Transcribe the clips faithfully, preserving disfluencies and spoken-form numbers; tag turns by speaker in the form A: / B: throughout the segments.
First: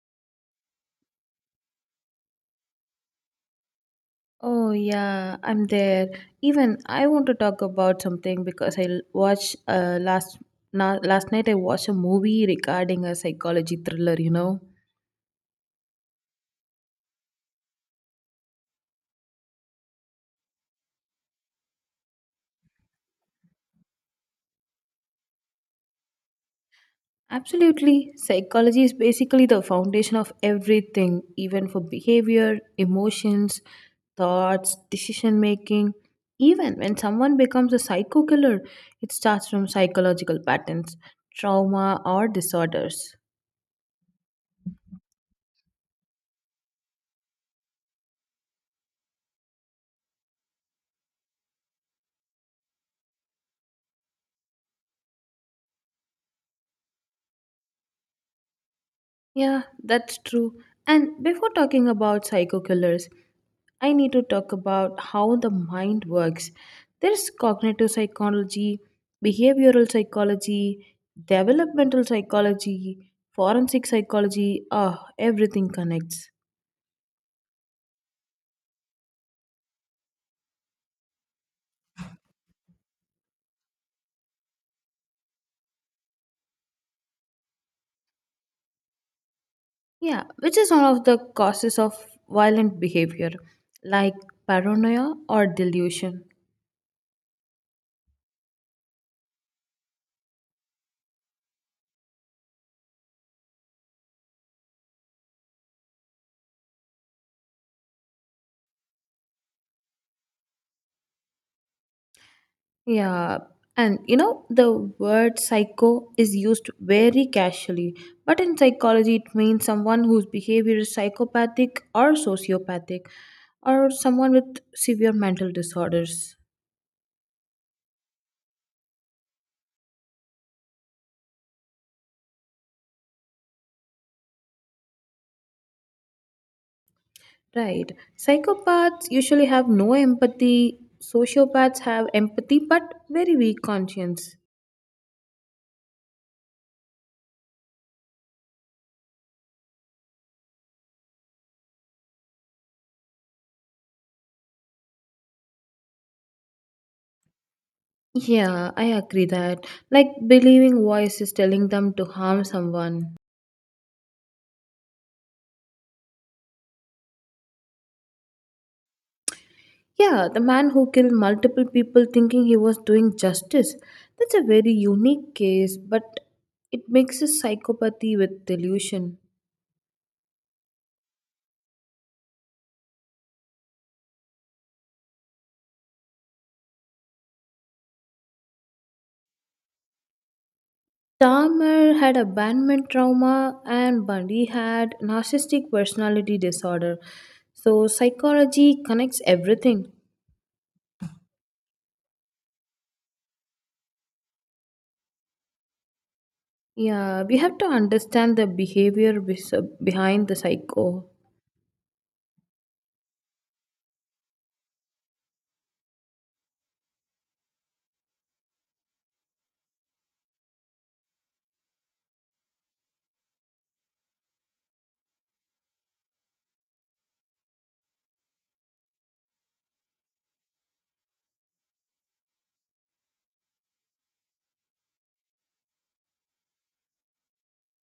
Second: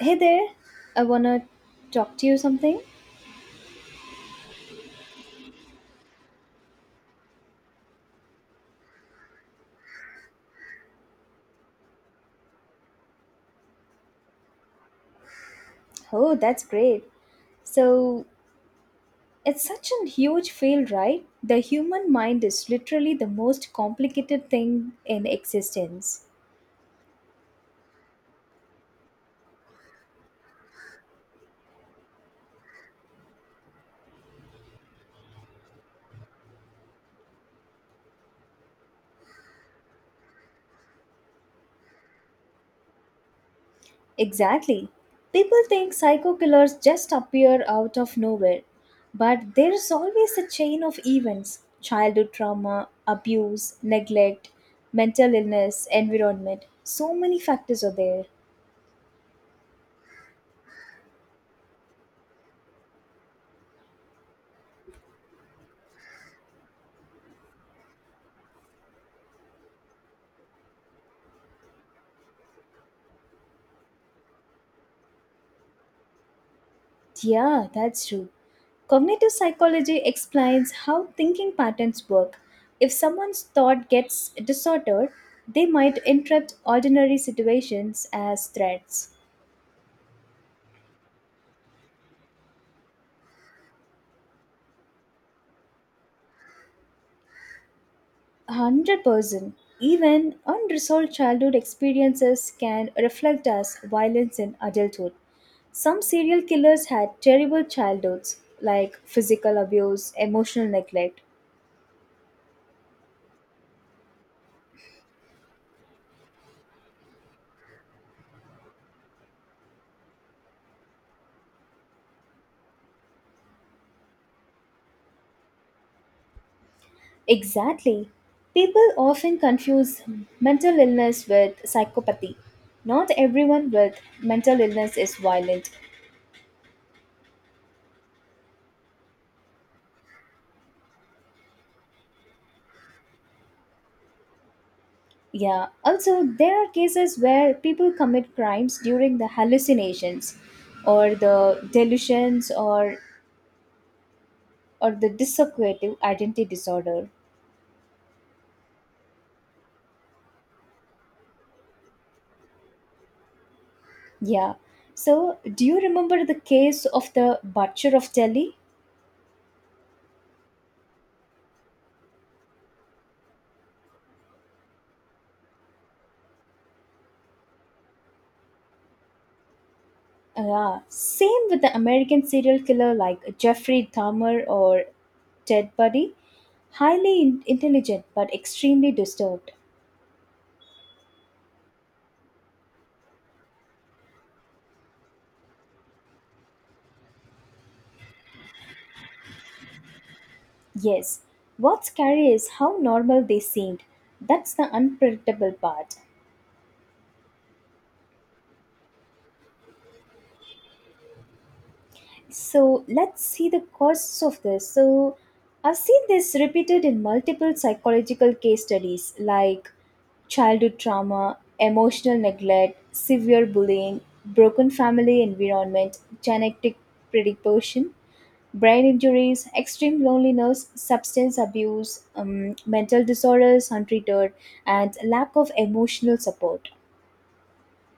A: Hey there, I wanna talk to you something.
B: Oh yeah, I'm there. Even I want to talk about something because I l- watched uh, last na- last night I watched a movie regarding a psychology thriller, you know.
A: Oh, that's great. So, it's such a huge field, right? The human mind is literally the most complicated thing in existence.
B: Absolutely. Psychology is basically the foundation of everything, even for behavior, emotions, thoughts, decision making. Even when someone becomes a psycho killer, it starts from psychological patterns, trauma or disorders.
A: Exactly. People think psycho killers just appear out of nowhere, but there's always a chain of events childhood trauma, abuse, neglect, mental illness, environment. So many factors are there.
B: Yeah, that's true. And before talking about psycho killers, I need to talk about how the mind works. There's cognitive psychology, behavioral psychology, developmental psychology, forensic psychology, Ah, Everything connects.
A: Yeah, that's true. Cognitive psychology explains how thinking patterns work. If someone's thought gets disordered, they might interpret ordinary situations as threats.
B: Yeah, which is one of the causes of violent behavior, like paranoia or delusion.
A: one hundred percent. Even unresolved childhood experiences can reflect as violence in adulthood. Some serial killers had terrible childhoods, like physical abuse, emotional neglect,
B: Yeah, and you know, the word psycho is used very casually, but in psychology, it means someone whose behavior is psychopathic or sociopathic, or someone with severe mental disorders.
A: Exactly. People often confuse mental illness with psychopathy. Not everyone with mental illness is violent.
B: Right. Psychopaths usually have no empathy, sociopaths have empathy but very weak conscience.
A: Yeah, also, there are cases where people commit crimes during the hallucinations or the delusions or, or the dissociative identity disorder.
B: Yeah, I agree that. Like believing voices telling them to harm someone.
A: Yeah, so do you remember the case of the butcher of Delhi?
B: Yeah, the man who killed multiple people thinking he was doing justice. That's a very unique case, but it mixes psychopathy with delusion.
A: Yeah, same with the American serial killer like Jeffrey Dahmer or Ted Bundy. Highly in- intelligent but extremely disturbed.
B: Dahmer had abandonment trauma, and Bundy had narcissistic personality disorder. So, psychology connects everything.
A: Yes, what's scary is how normal they seemed. That's the unpredictable part.
B: Yeah, we have to understand the behavior bes- behind the psycho.
A: So let's see the causes of this. So I've seen this repeated in multiple psychological case studies like childhood trauma, emotional neglect, severe bullying, broken family environment, genetic predisposition, brain injuries, extreme loneliness, substance abuse, um, mental disorders untreated, and lack of emotional support.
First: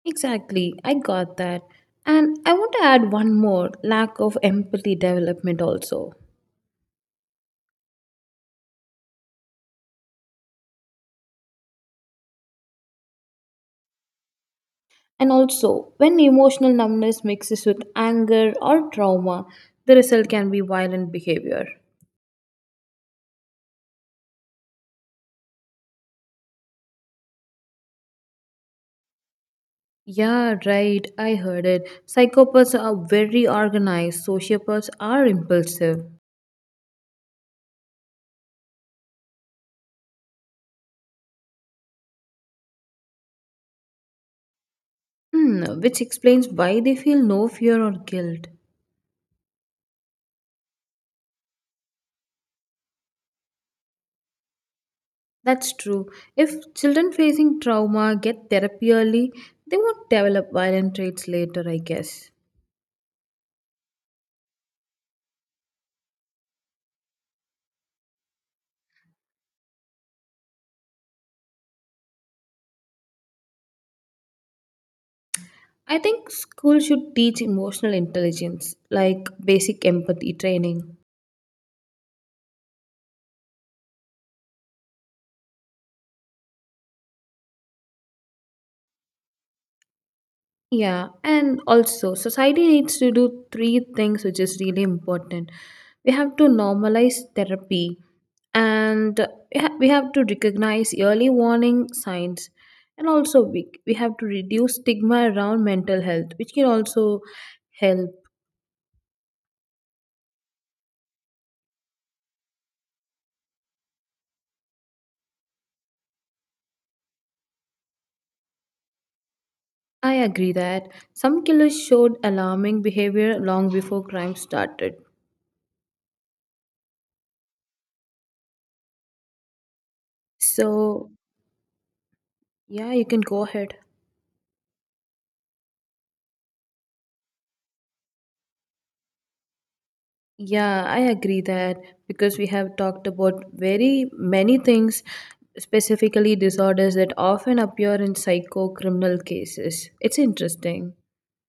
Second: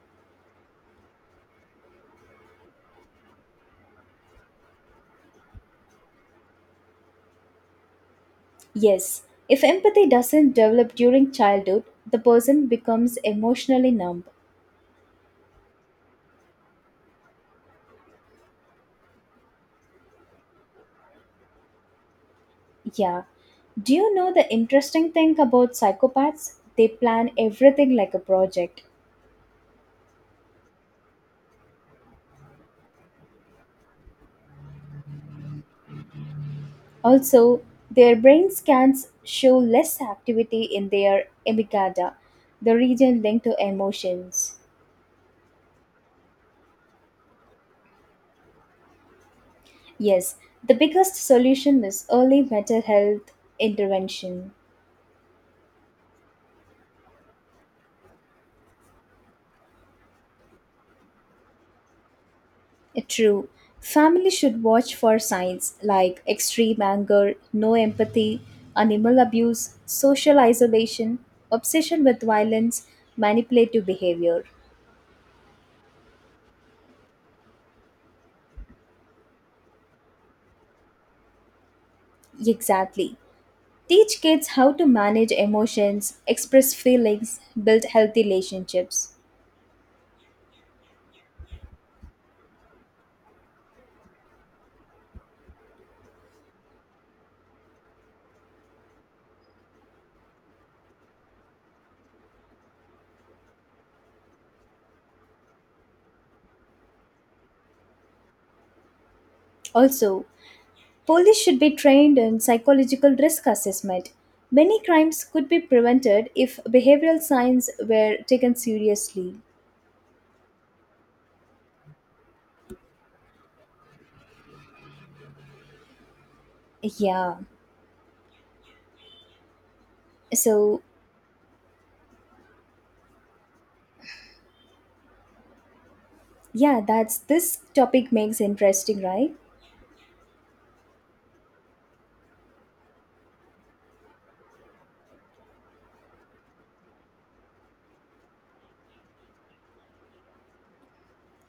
B: Exactly, I got that. And I want to add one more lack of empathy development also.
A: Yes, if empathy doesn't develop during childhood, the person becomes emotionally numb
B: And also, when emotional numbness mixes with anger or trauma, the result can be violent behavior.
A: Yeah. Do you know the interesting thing about psychopaths? They plan everything like a project.
B: Yeah, right, I heard it. Psychopaths are very organized, sociopaths are impulsive.
A: Also, their brain scans show less activity in their amygdala, the region linked to emotions.
B: Hmm, which explains why they feel no fear or guilt.
A: Yes, the biggest solution is early mental health intervention.
B: That's true. If children facing trauma get therapy early, they won't develop violent traits later, I guess.
A: Eh, True. Family should watch for signs like extreme anger, no empathy, animal abuse, social isolation, obsession with violence, manipulative behavior.
B: I think school should teach emotional intelligence, like basic empathy training.
A: Exactly. Teach kids how to manage emotions, express feelings, build healthy relationships.
B: Yeah, and also society needs to do three things which is really important. We have to normalize therapy and we ha- we have to recognize early warning signs and also we, we have to reduce stigma around mental health which can also help.
A: Also, police should be trained in psychological risk assessment. Many crimes could be prevented if behavioral science were taken seriously.
B: I agree that some killers showed alarming behavior long before crime started.
A: Yeah. So,
B: So, yeah, you can go ahead.
A: Yeah, that's this topic makes interesting, right?
B: Yeah, I agree that because we have talked about very many things, specifically disorders that often appear in psycho criminal cases. It's interesting.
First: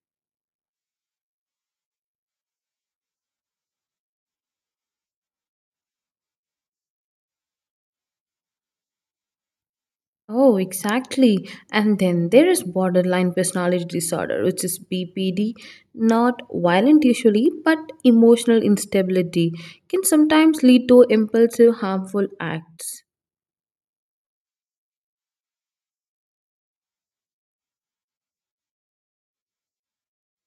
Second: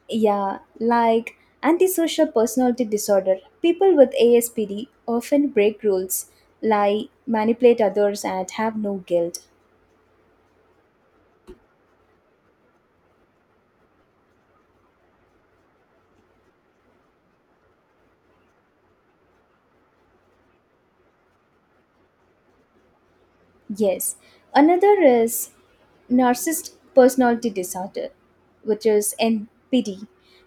A: Yeah, like antisocial personality disorder. People with A S P D often break rules, lie, manipulate others and have no guilt.
B: Oh, exactly. And then there is borderline personality disorder, which is B P D, not violent usually, but emotional instability can sometimes lead to impulsive, harmful acts.
A: Yes. Another is narcissist personality disorder, which is N P D.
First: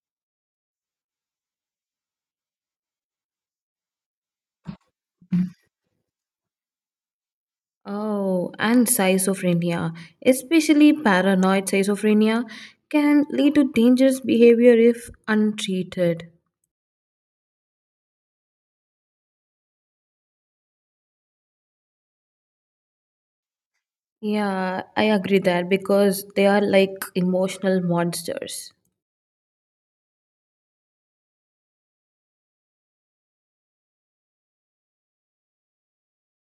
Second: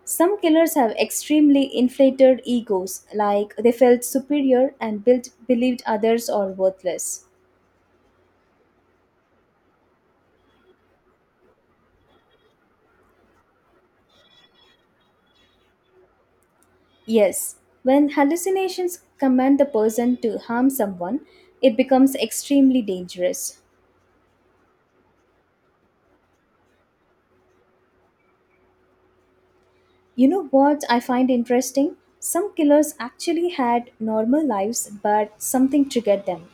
A: Some killers have extremely inflated egos, like they felt superior and built, believed others are worthless.
B: Oh, and schizophrenia, especially paranoid schizophrenia, can lead to dangerous behavior if untreated.
A: Yes, when hallucinations command the person to harm someone, it becomes extremely dangerous.
B: Yeah, I agree that because they are like emotional monsters.
A: You know what I find interesting? Some killers actually had normal lives, but something triggered them.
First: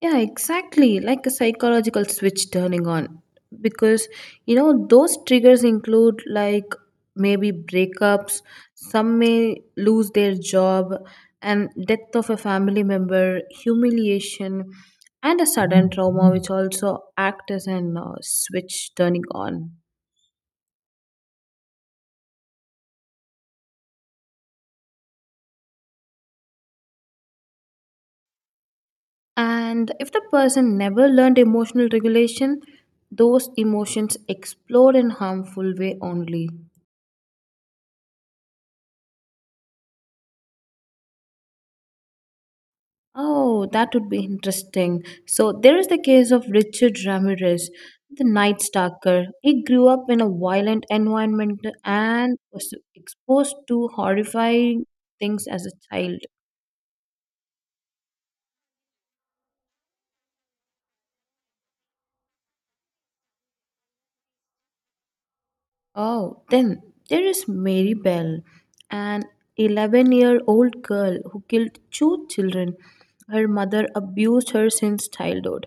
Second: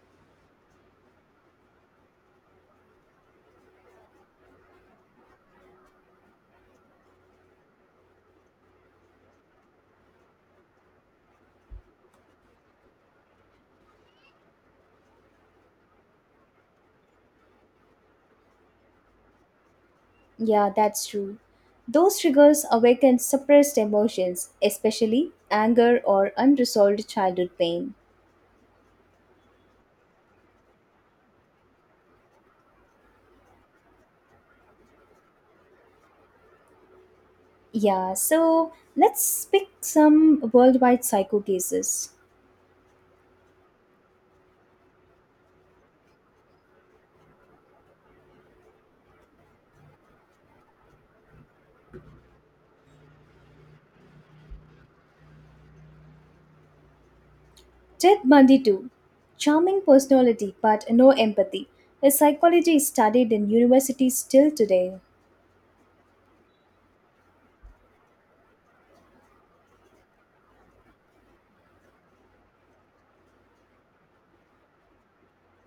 B: Yeah, exactly. Like a psychological switch turning on. Because, you know, those triggers include like maybe breakups, some may lose their job, and death of a family member, humiliation, and a sudden trauma, which also act as an uh, switch turning on.
A: Yeah, that's true. Those triggers awaken suppressed emotions, especially anger or unresolved childhood pain.
B: And if the person never learned emotional regulation, those emotions explode in harmful way only.
A: Yeah, so let's pick some worldwide psycho cases.
B: Oh, that would be interesting. So there is the case of Richard Ramirez, the night stalker. He grew up in a violent environment and was exposed to horrifying things as a child.
A: Ted Bundy, too. Charming personality but no empathy. His psychology is studied in universities still today.
B: Oh, then there is Mary Bell, an eleven year old girl who killed two children. Her mother abused her since childhood.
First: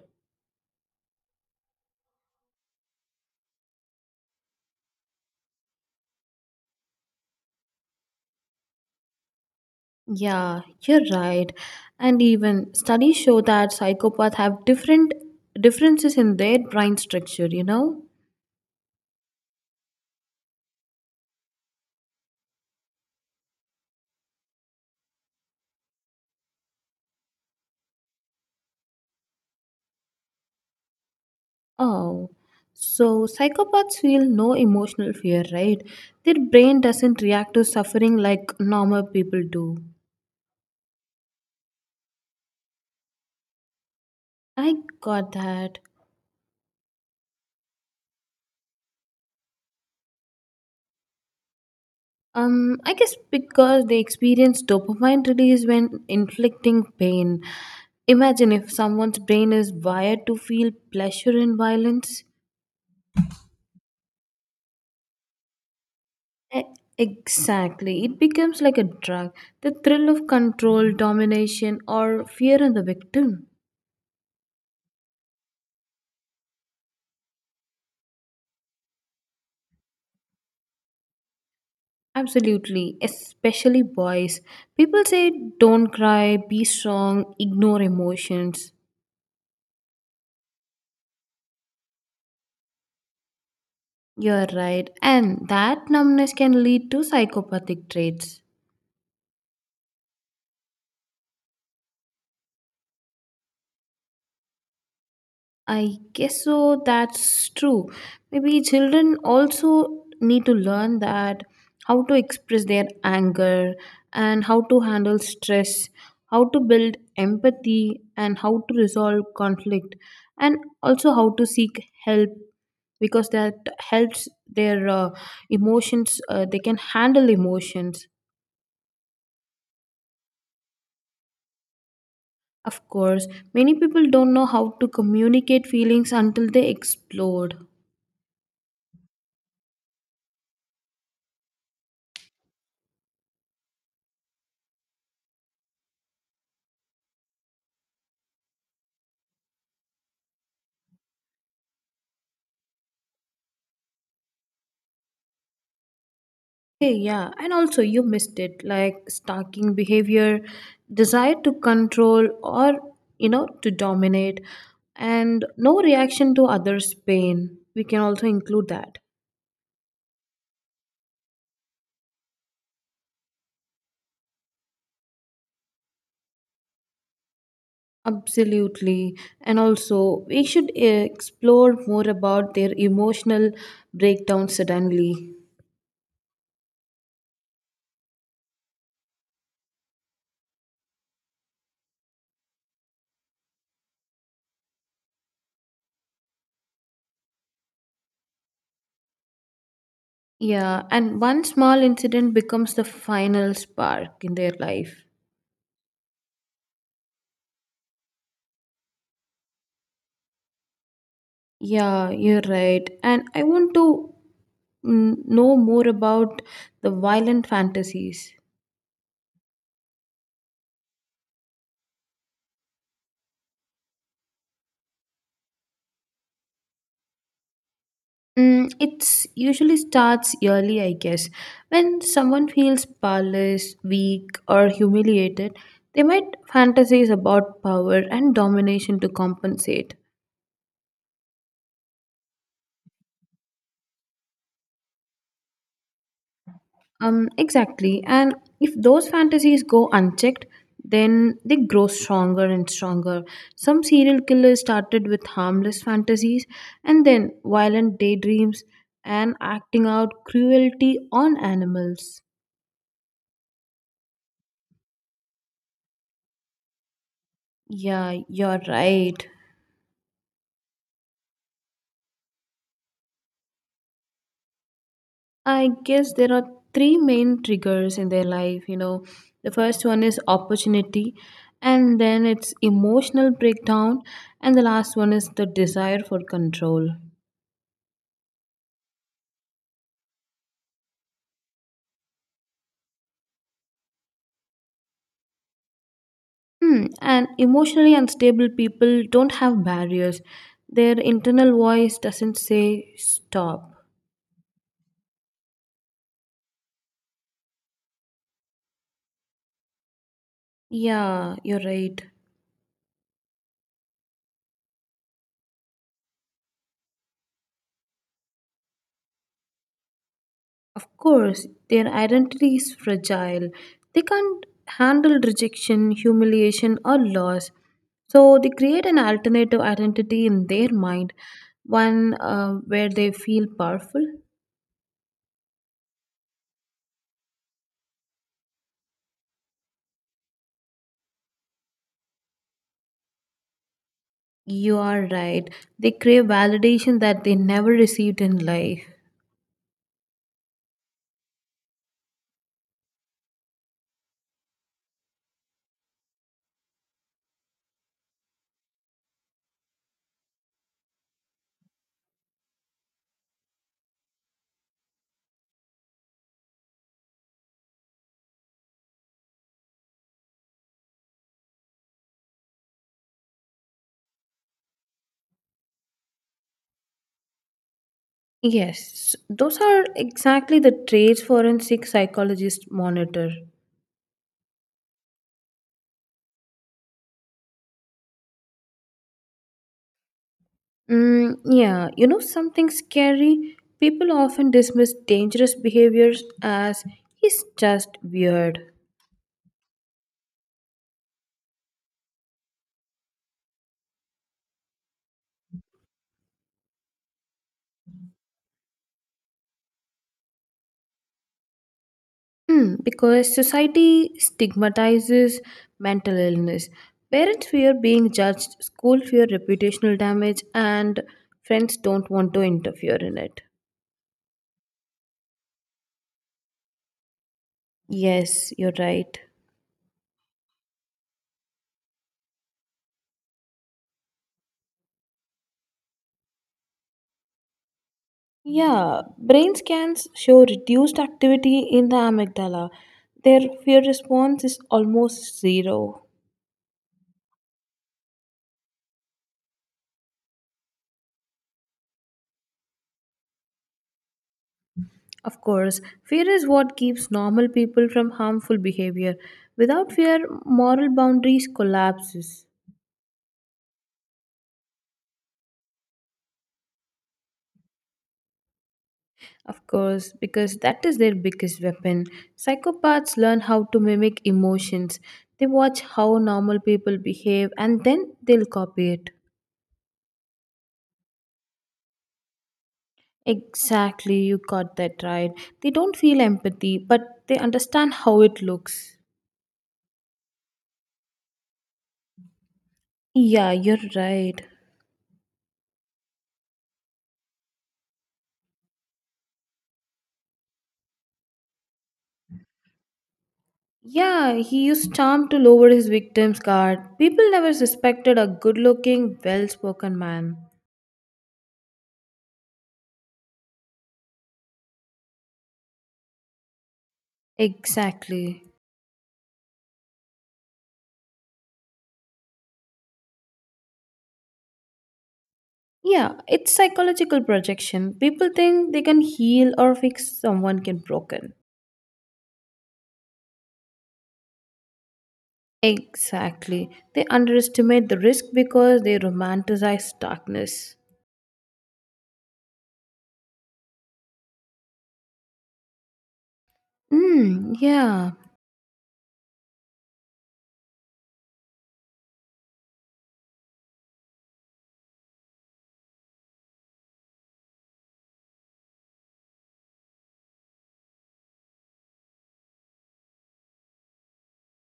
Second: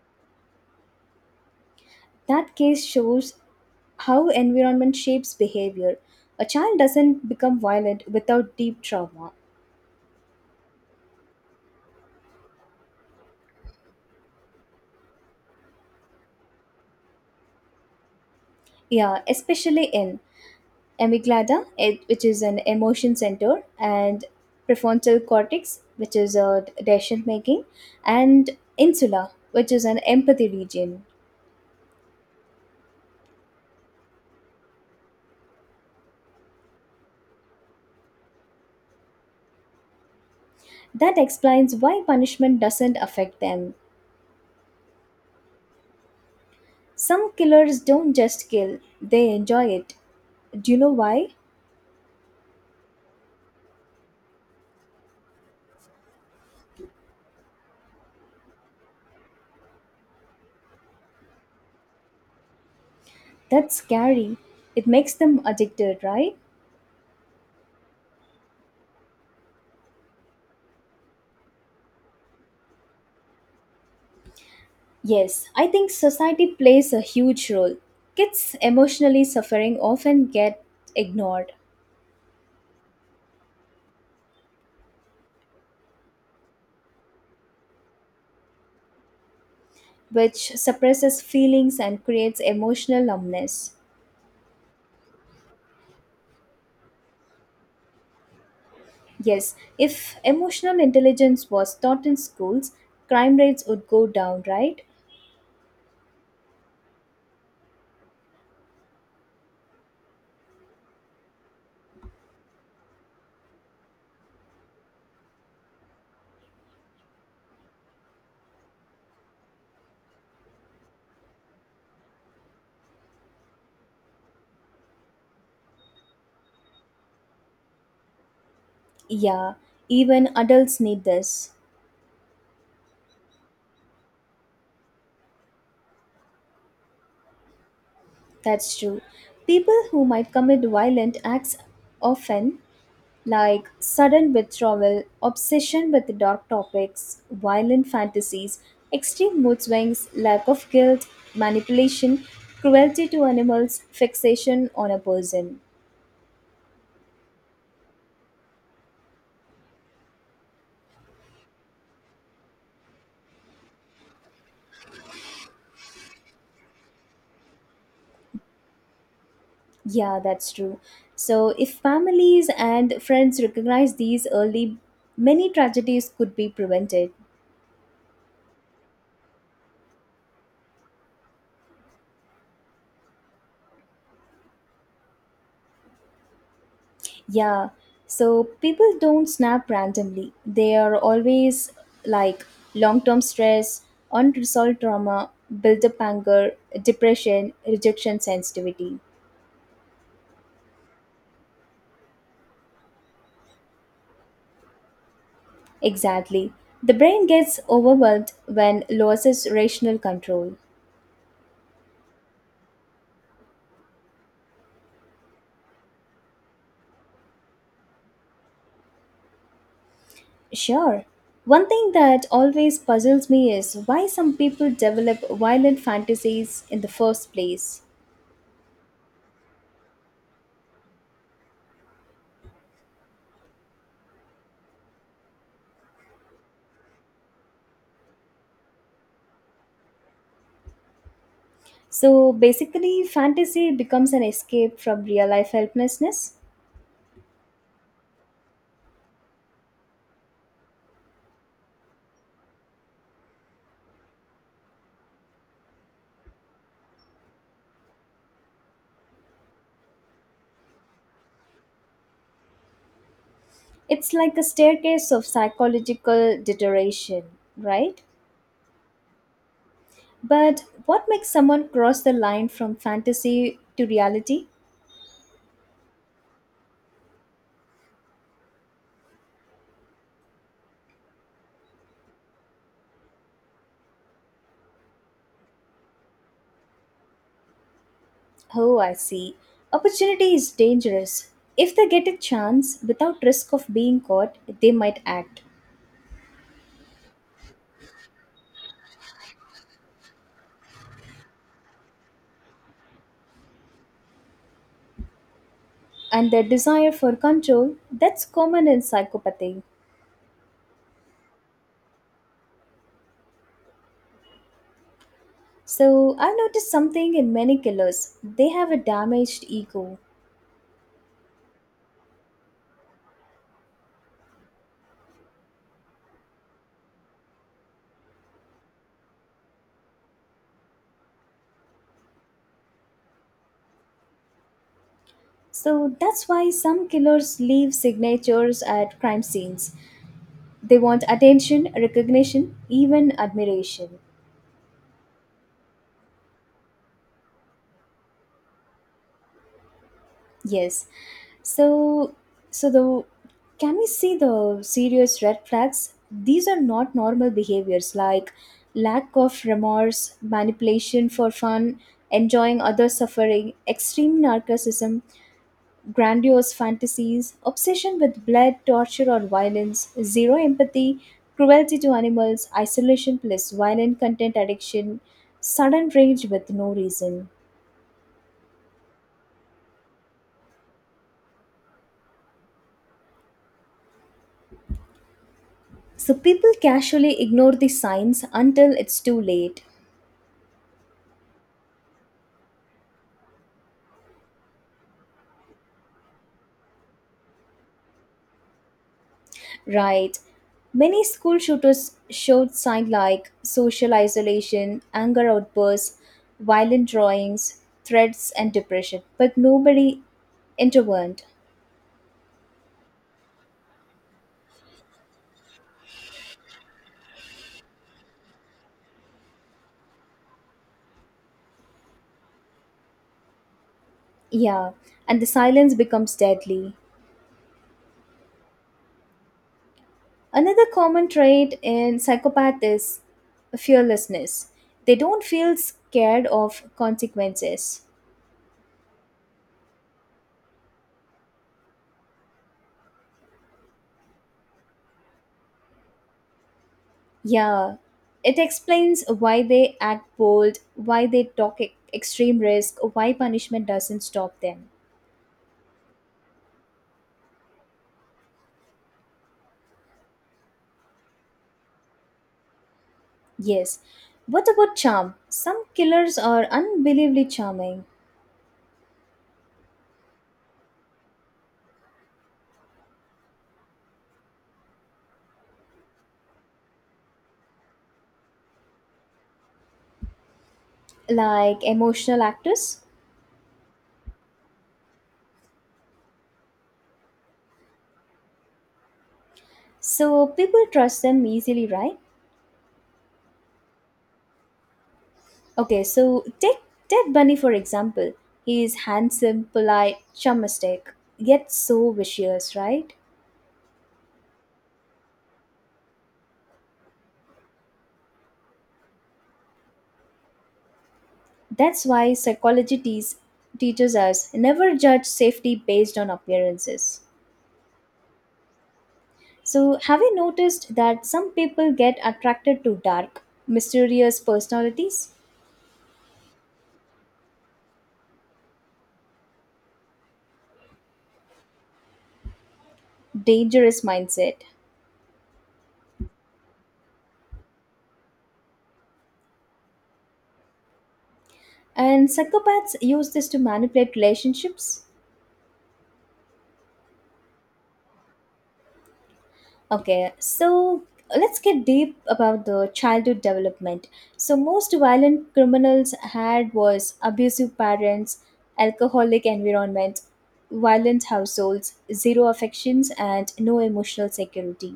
A: That case shows how environment shapes behavior. A child doesn't become violent without deep trauma.
B: Yeah, you're right. And even studies show that psychopaths have different differences in their brain structure, you know?
A: Yeah, especially in amygdala, it- which is an emotion center, and prefrontal cortex, which is a decision making, and insula, which is an empathy region.
B: Oh, so psychopaths feel no emotional fear, right? Their brain doesn't react to suffering like normal people do.
A: That explains why punishment doesn't affect them.
B: I got that.
A: Some killers don't just kill, they enjoy it. Do you know why?
B: Um, I guess because they experience dopamine release when inflicting pain. Imagine if someone's brain is wired to feel pleasure in violence.
A: That's scary. It makes them addicted, right?
B: E- Exactly. It becomes like a drug. The thrill of control, domination, or fear in the victim.
A: Yes, I think society plays a huge role. Kids emotionally suffering often get ignored,
B: Absolutely. Especially boys. People say, don't cry, be strong, ignore emotions.
A: which suppresses feelings and creates emotional numbness.
B: You're right. And that numbness can lead to psychopathic traits.
A: Yes, if emotional intelligence was taught in schools, crime rates would go down, right?
B: I guess so. That's true. Maybe children also need to learn that how to express their anger and how to handle stress, how to build empathy, and how to resolve conflict, and also how to seek help because that helps their uh, emotions. Uh, they can handle emotions.
A: Yeah, even adults need this.
B: Of course, many people don't know how to communicate feelings until they explode.
A: That's true. People who might commit violent acts often, like sudden withdrawal, obsession with dark topics, violent fantasies, extreme mood swings, lack of guilt, manipulation, cruelty to animals, fixation on a person.
B: Hey, yeah, and also you missed it like stalking behavior, desire to control or you know to dominate, and no reaction to others' pain. We can also include that.
A: Yeah, that's true. So, if families and friends recognize these early, many tragedies could be prevented.
B: Absolutely, and also we should eh, explore more about their emotional breakdown suddenly.
A: Yeah, so people don't snap randomly. They are always like long term stress, unresolved trauma, build up anger, depression, rejection sensitivity.
B: Yeah, and one small incident becomes the final spark in their life.
A: Exactly. The brain gets overwhelmed when loses rational control.
B: Yeah, you're right. And I want to mm, know more about the violent fantasies.
A: Sure. One thing that always puzzles me is why some people develop violent fantasies in the first place.
B: Mm, it's usually starts early, I guess. When someone feels powerless, weak, or humiliated, they might fantasize about power and domination to compensate.
A: So basically, fantasy becomes an escape from real life helplessness.
B: Um, exactly. And if those fantasies go unchecked, then they grow stronger and stronger. Some serial killers started with harmless fantasies and then violent daydreams and acting out cruelty on animals.
A: It's like a staircase of psychological deterioration, right?
B: Yeah, you're right.
A: But what makes someone cross the line from fantasy to reality?
B: I guess there are three main triggers in their life. You know, the first one is opportunity, and then it's emotional breakdown, and the last one is the desire for control.
A: Oh, I see. Opportunity is dangerous. If they get a chance without risk of being caught, they might act.
B: Hmm. And emotionally unstable people don't have barriers. Their internal voice doesn't say stop.
A: And their desire for control, that's common in psychopathy.
B: Yeah, you're right.
A: So, I've noticed something in many killers. They have a damaged ego.
B: Of course, their identity is fragile. They can't handle rejection, humiliation, or loss. So they create an alternative identity in their mind, one uh, where they feel powerful.
A: So, that's why some killers leave signatures at crime scenes. They want attention, recognition, even admiration.
B: You are right. They crave validation that they never received in life.
A: Yes. So, so the can we see the serious red flags? These are not normal behaviors like lack of remorse, manipulation for fun, enjoying others' suffering, extreme narcissism, grandiose fantasies, obsession with blood, torture, or violence, zero empathy, cruelty to animals, isolation plus violent content addiction, sudden rage with no reason.
B: Yes, those are exactly the traits forensic psychologists monitor.
A: So people casually ignore the signs until it's too late.
B: Mm, yeah, you know something scary? People often dismiss dangerous behaviors as he's just weird.
A: Right. Many school shooters showed signs like social isolation, anger outbursts, violent drawings, threats, and depression, but nobody intervened.
B: Hmm, because society stigmatizes mental illness. Parents fear being judged, school fear reputational damage, and friends don't want to interfere in it.
A: Yeah, and the silence becomes deadly.
B: Yes, you're right.
A: Another common trait in psychopath is fearlessness. They don't feel scared of consequences.
B: Yeah, brain scans show reduced activity in the amygdala. Their fear response is almost zero.
A: Yeah, it explains why they act bold, why they talk e- extreme risk, why punishment doesn't stop them.
B: Of course, fear is what keeps normal people from harmful behavior. Without fear, moral boundaries collapses.
A: Yes. What about charm? Some killers are unbelievably charming,
B: Of course, because that is their biggest weapon. Psychopaths learn how to mimic emotions. They watch how normal people behave and then they'll copy it.
A: like emotional actors.
B: Exactly, you got that right. They don't feel empathy, but they understand how it looks.
A: So people trust them easily, right?
B: Yeah, you're right.
A: Okay, so take Ted Bunny for example. He is handsome, polite, charmistic, yet so vicious, right?
B: Yeah, he used charm to lower his victim's guard. People never suspected a good looking, well spoken man.
A: That's why psychology teas teaches us never judge safety based on appearances.
B: Exactly.
A: So, have you noticed that some people get attracted to dark, mysterious personalities,
B: Yeah, it's psychological projection. People think they can heal or fix someone can broken.
A: dangerous mindset?
B: Exactly. They underestimate the risk because they romanticize darkness.
A: And psychopaths use this to manipulate relationships
B: Mm, yeah.
A: Okay, so let's get deep about the childhood development. So most violent criminals had was abusive parents, alcoholic environments, violent households, zero affections and no emotional security.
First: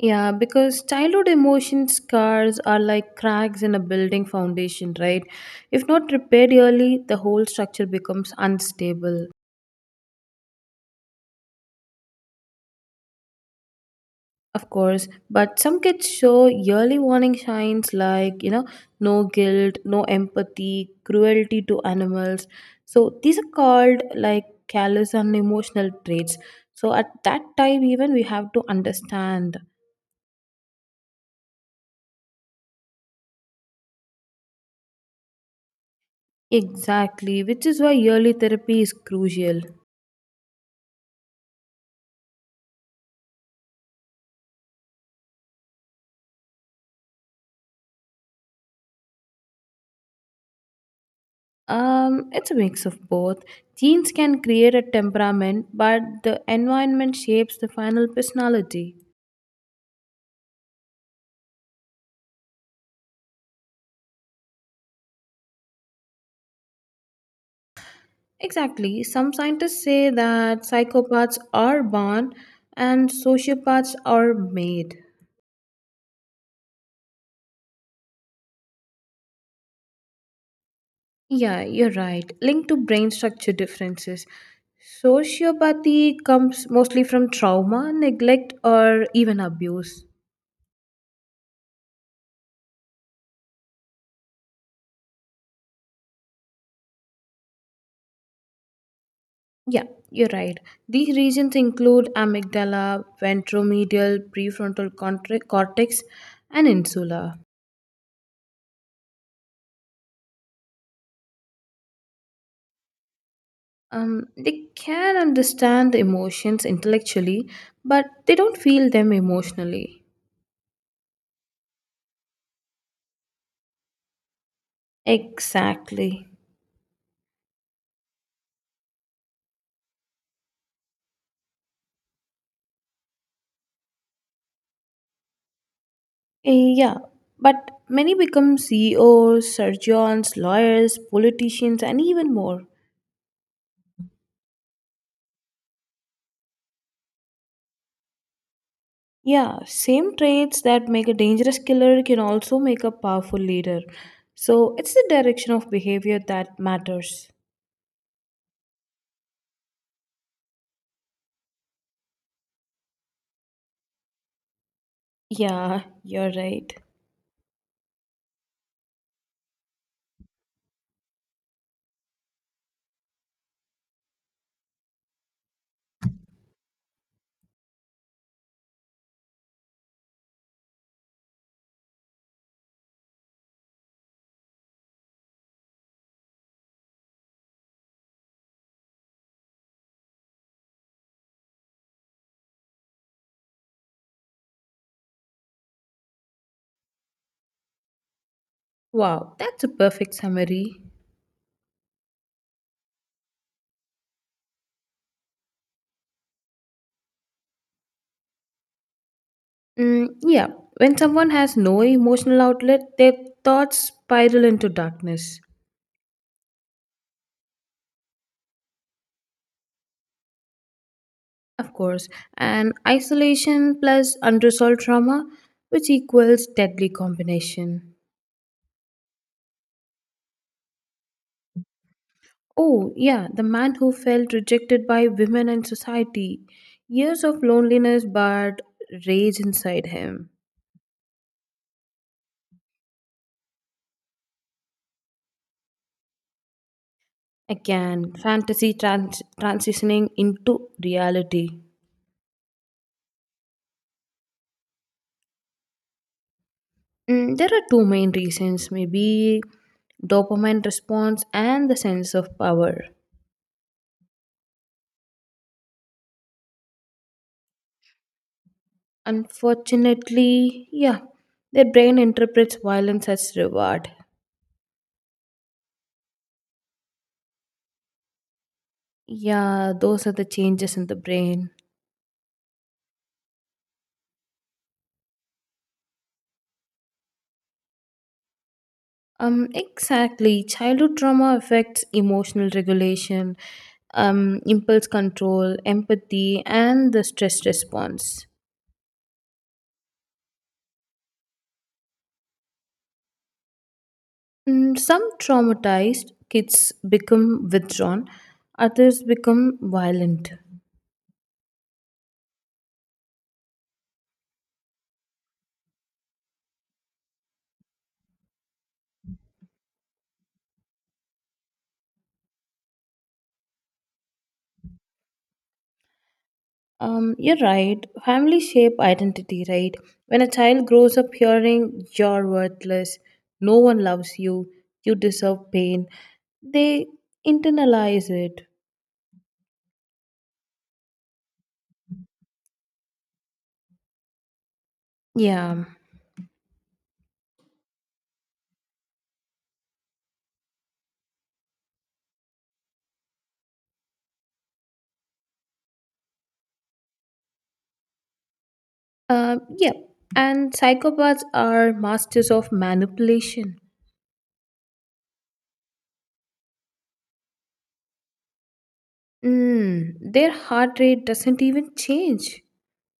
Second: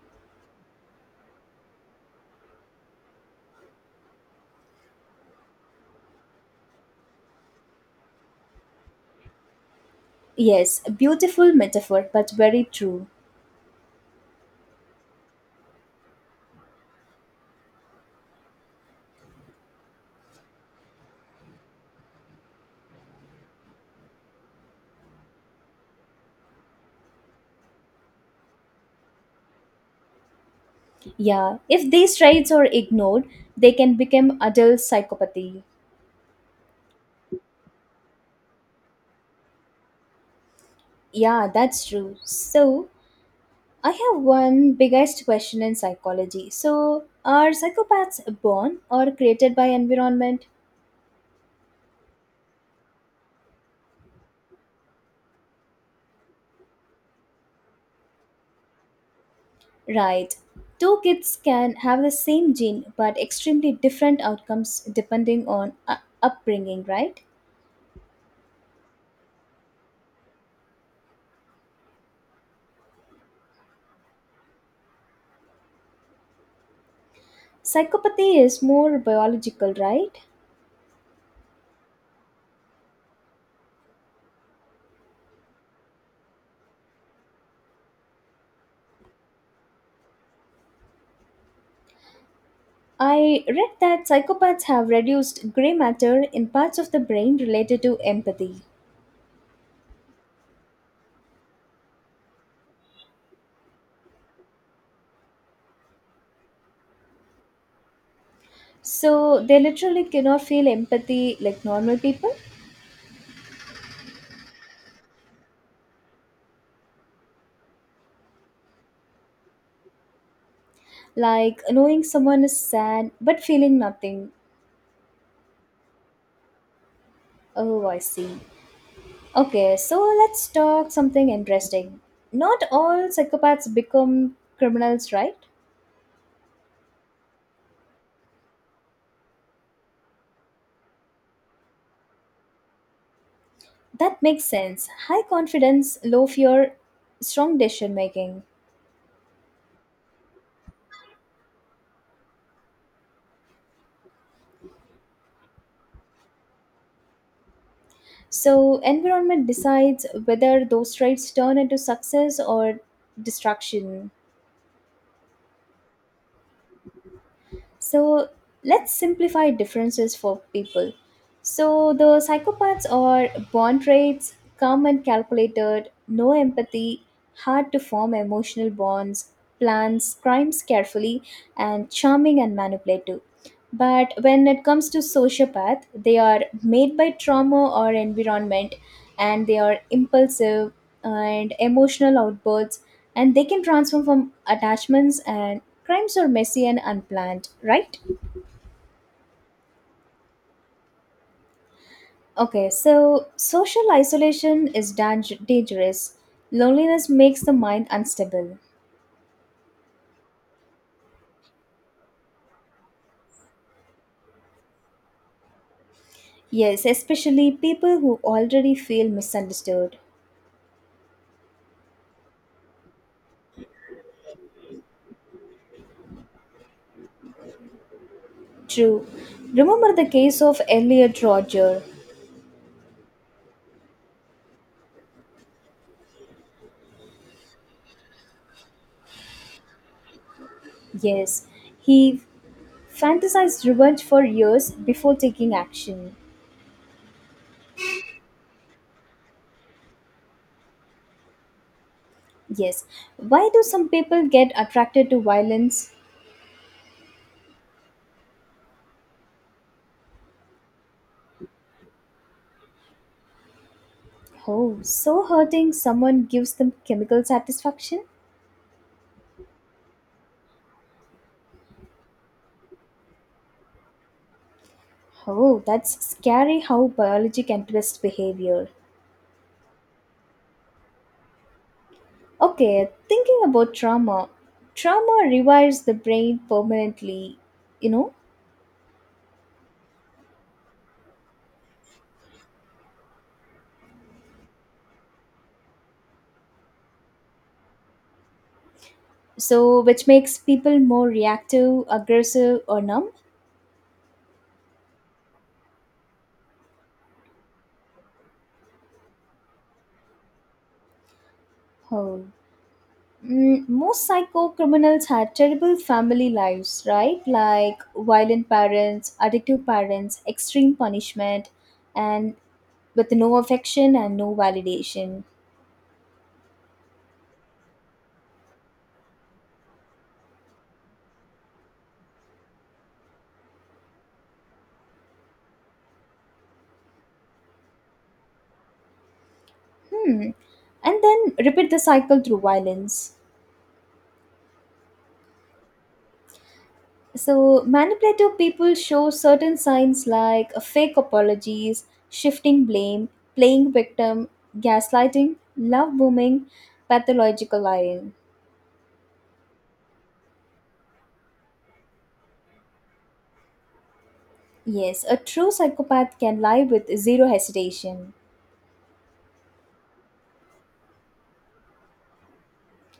B: Yeah, because childhood emotion scars are like cracks in a building foundation, right? If not repaired early, the whole structure becomes unstable,
A: Yes, a beautiful metaphor but very true.
B: of course. But some kids show yearly warning signs like, you know, no guilt, no empathy, cruelty to animals. So these are called like callous and emotional traits. So at that time, even we have to understand
A: Yeah, if these traits are ignored, they can become adult psychopathy.
B: exactly, which is why yearly therapy is crucial.
A: Yeah, that's true. So, I have one biggest question in psychology. So, are psychopaths born or created by environment?
B: Um, it's a mix of both. Genes can create a temperament, but the environment shapes the final personality.
A: Right. Two kids can have the same gene but extremely different outcomes depending on uh, upbringing, right?
B: Exactly. Some scientists say that psychopaths are born and sociopaths are made.
A: Psychopathy is more biological, right?
B: Yeah, you're right. Linked to brain structure differences. Sociopathy comes mostly from trauma, neglect, or even abuse.
A: I read that psychopaths have reduced gray matter in parts of the brain related to empathy.
B: Yeah, you're right. These regions include amygdala, ventromedial, prefrontal contra- cortex, and insula.
A: So, they literally cannot feel empathy like normal people?
B: Um, they can understand the emotions intellectually, but they don't feel them emotionally.
A: like knowing someone is sad but feeling nothing.
B: Exactly.
A: Oh, I see. Okay, so let's talk something interesting. Not all psychopaths become criminals, right?
B: Eh, Yeah, but many become C E Os, surgeons, lawyers, politicians, and even more.
A: That makes sense. High confidence, low fear, strong decision making.
B: Yeah, same traits that make a dangerous killer can also make a powerful leader. So it's the direction of behavior that matters.
A: So, environment decides whether those traits turn into success or destruction.
B: Yeah, you're right.
A: So let's simplify differences for people. So the psychopaths are born traits, calm and calculated, no empathy, hard to form emotional bonds, plans crimes carefully, and charming and manipulative. But when it comes to sociopath, they are made by trauma or environment and they are impulsive, and emotional outbursts and they can transform from attachments and crimes are messy and unplanned, right?
B: Wow, that's a perfect summary.
A: Okay, so social isolation is dang- dangerous. Loneliness makes the mind unstable.
B: Mm, yeah, when someone has no emotional outlet, their thoughts spiral into darkness.
A: Yes, especially people who already feel misunderstood.
B: Of course, and isolation plus unresolved trauma, which equals deadly combination.
A: True. Remember the case of Elliot Roger.
B: Oh, yeah, the man who felt rejected by women and society. Years of loneliness but rage inside him.
A: Yes, he fantasized revenge for years before taking action.
B: Again, fantasy trans- transitioning into reality.
A: Yes, why do some people get attracted to violence?
B: Mm, there are two main reasons maybe dopamine response and the sense of power.
A: Oh, so hurting someone gives them chemical satisfaction?
B: Unfortunately, yeah, their brain interprets violence as reward.
A: Oh, that's scary how biology can twist behavior.
B: Yeah, those are the changes in the brain.
A: Okay, thinking about trauma. Trauma rewires the brain permanently, you know?
B: Um, exactly. Childhood trauma affects emotional regulation, um, impulse control, empathy, and the stress response.
A: So, which makes people more reactive, aggressive, or numb?
B: Mm, some traumatized kids become withdrawn, others become violent.
A: Oh. Mm, most psycho criminals had terrible family lives, right? Like violent parents, addictive parents, extreme punishment, and with no affection and no validation.
B: Um, you're right. Family shape identity, right? When a child grows up hearing you're worthless, no one loves you, you deserve pain, they internalize it.
A: Hmm. And then repeat the cycle through violence.
B: Yeah.
A: So, manipulative people show certain signs like uh, fake apologies, shifting blame, playing victim, gaslighting, love bombing, pathological lying.
B: Uh, yeah, and psychopaths are masters of manipulation.
A: Yes, a true psychopath can lie with zero hesitation.
B: Mm, their heart rate doesn't even change,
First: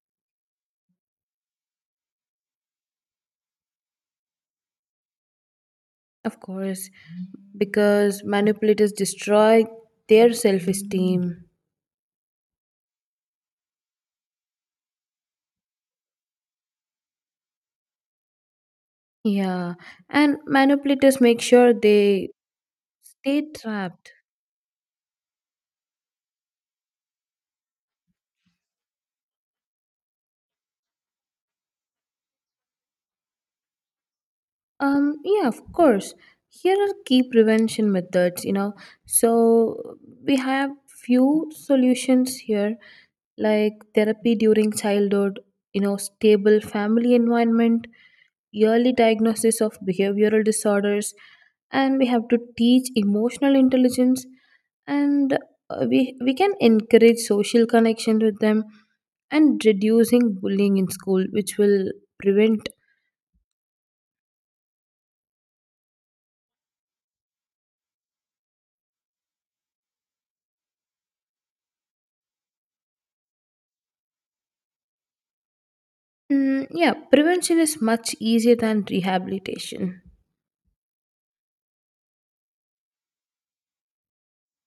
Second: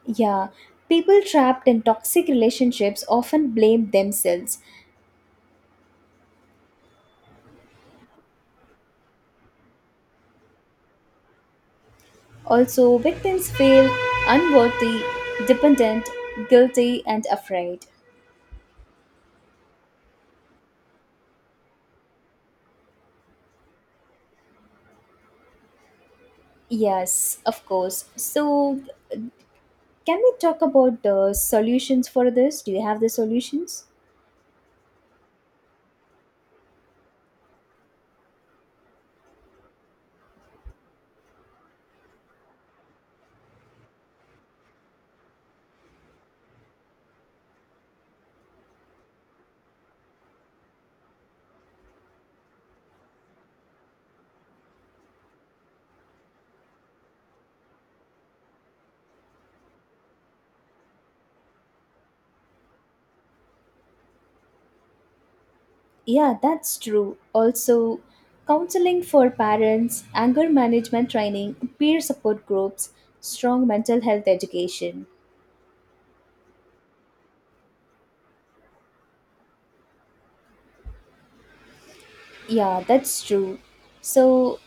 A: Yeah, people trapped in toxic relationships often blame themselves.
B: of course, because manipulators destroy their self esteem.
A: Also, victims feel unworthy, dependent, guilty, and afraid.
B: Yeah, and manipulators make sure they stay trapped.
A: Yes, of course. So, can we talk about the solutions for this? Do you have the solutions?
B: Um, yeah, of course. Here are key prevention methods, you know. So we have few solutions here, like therapy during childhood, you know, stable family environment, early diagnosis of behavioral disorders, and we have to teach emotional intelligence and uh, we we can encourage social connection with them and reducing bullying in school which will prevent.
A: Yeah, that's true. Also, counseling for parents, anger management training, peer support groups, strong mental health education.
B: Mm, yeah, prevention is much easier than rehabilitation.
A: Yeah, that's true. So,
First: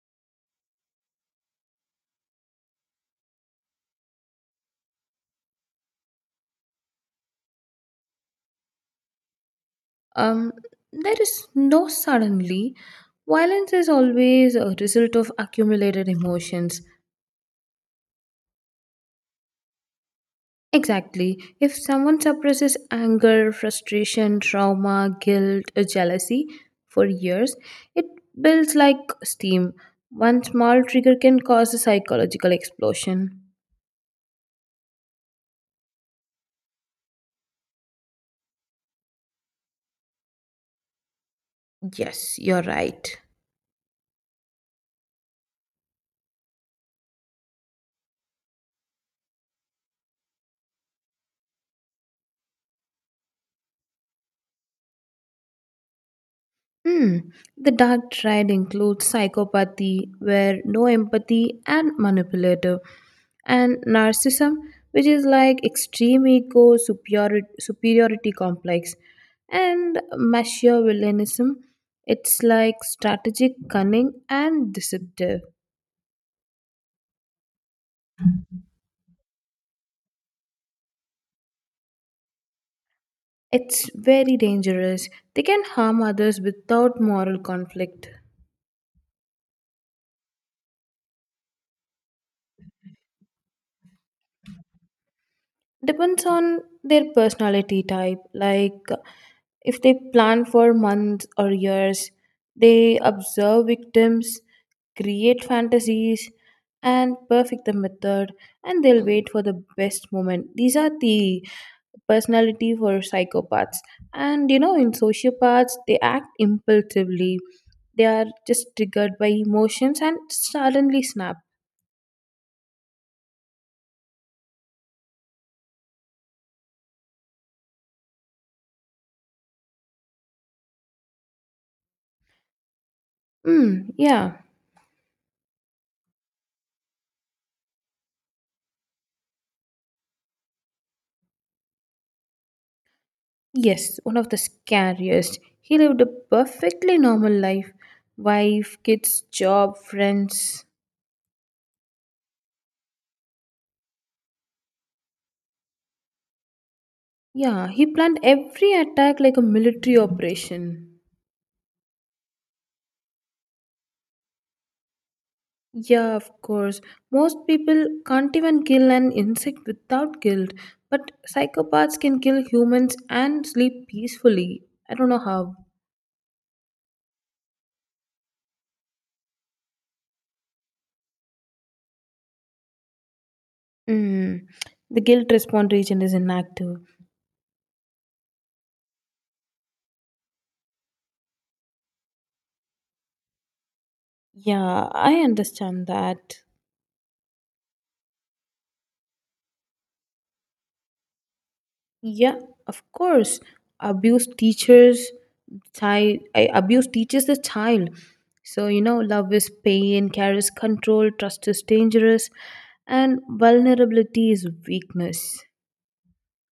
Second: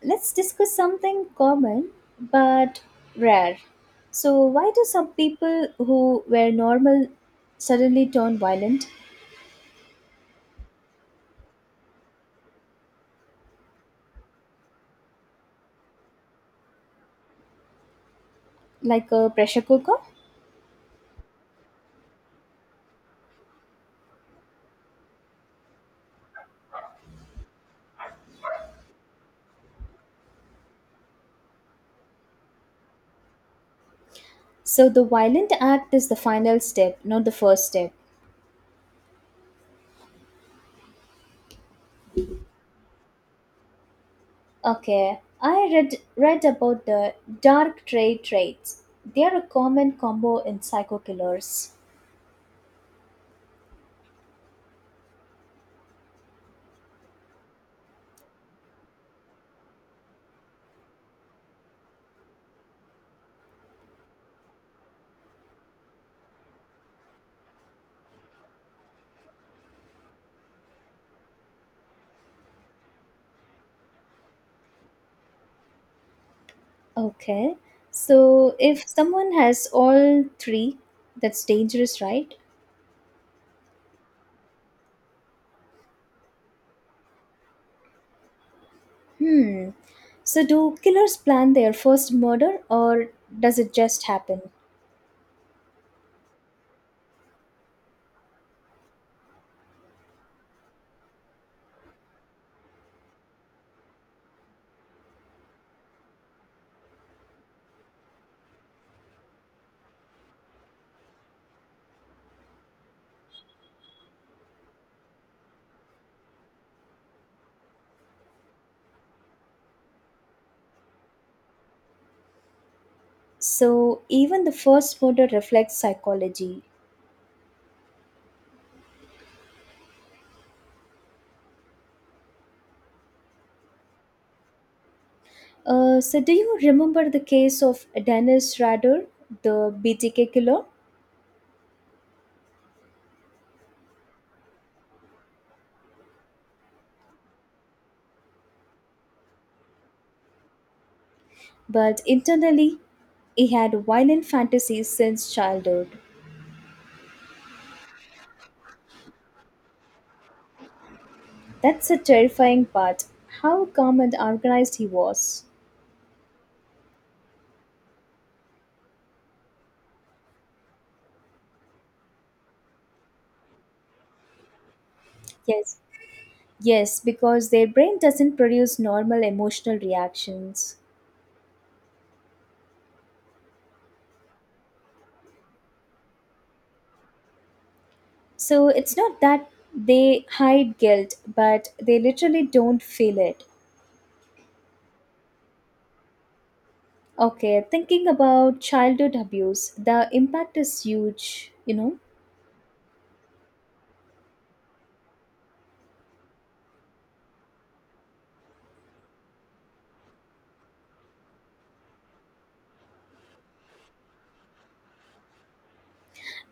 A: let's discuss something common but rare. So, why do some people who were normal suddenly turn violent,
B: Um, there is no suddenly. Violence is always a result of accumulated emotions.
A: like a pressure cooker?
B: Exactly. If someone suppresses anger, frustration, trauma, guilt, or jealousy for years, it builds like steam. One small trigger can cause a psychological explosion.
A: So, the violent act is the final step, not the first step.
B: Yes, you're right.
A: Okay, I read read about the dark trait traits. They are a common combo in psycho killers.
B: Hmm. The dark triad includes psychopathy, where no empathy and manipulative, and narcissism, which is like extreme ego, superiority, superiority complex, and machiavellianism. It's like strategic cunning and deceptive.
A: Okay, so if someone has all three, that's dangerous, right?
B: It's very dangerous. They can harm others without moral conflict.
A: Hmm. So, do killers plan their first murder or does it just happen?
B: Depends on their personality type. Like if they plan for months or years, they observe victims, create fantasies, and perfect the method, and they'll wait for the best moment. These are the personality for psychopaths. And you know, in sociopaths, they act impulsively. They are just triggered by emotions and suddenly snap.
A: So, even the first murder reflects psychology.
B: Mm, yeah.
A: Uh, so, do you remember the case of Dennis Rader, the B T K killer?
B: Yes, one of the scariest. He lived a perfectly normal life, wife, kids, job, friends.
A: But internally, he had violent fantasies since childhood.
B: Yeah, he planned every attack like a military operation.
A: That's a terrifying part. How calm and organized he was.
B: Yeah, of course. Most people can't even kill an insect without guilt, but psychopaths can kill humans and sleep peacefully. I don't know how.
A: Yes. Yes, because their brain doesn't produce normal emotional reactions.
B: Mm. The guilt response region is inactive.
A: So it's not that they hide guilt, but they literally don't feel it.
B: Yeah, I understand that.
A: Okay, thinking about childhood abuse, the impact is huge, you know,
B: Yeah, of course. Abuse teachers child I- Abuse teaches the child. So you know, love is pain, care is control, trust is dangerous, and vulnerability is weakness.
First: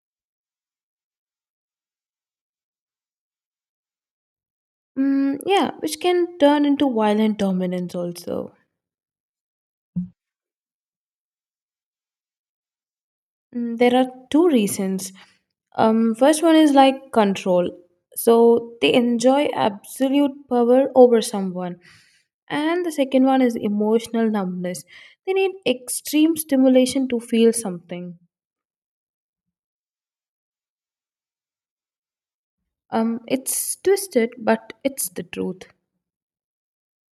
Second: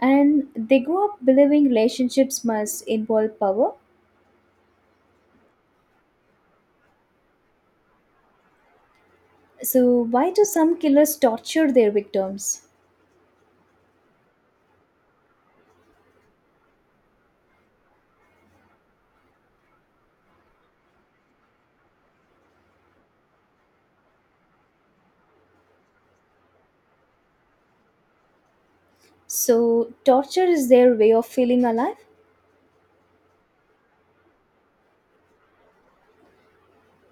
A: and they grow up believing relationships must involve power.
B: Mm, yeah, which can turn into violent dominance also.
A: So, why do some killers torture their victims?
B: Mm, there are two reasons. Um, first one is like control. So they enjoy absolute power over someone. And the second one is emotional numbness. They need extreme stimulation to feel something.
A: So, torture is their way of feeling alive.
B: Um, it's twisted, but it's the truth.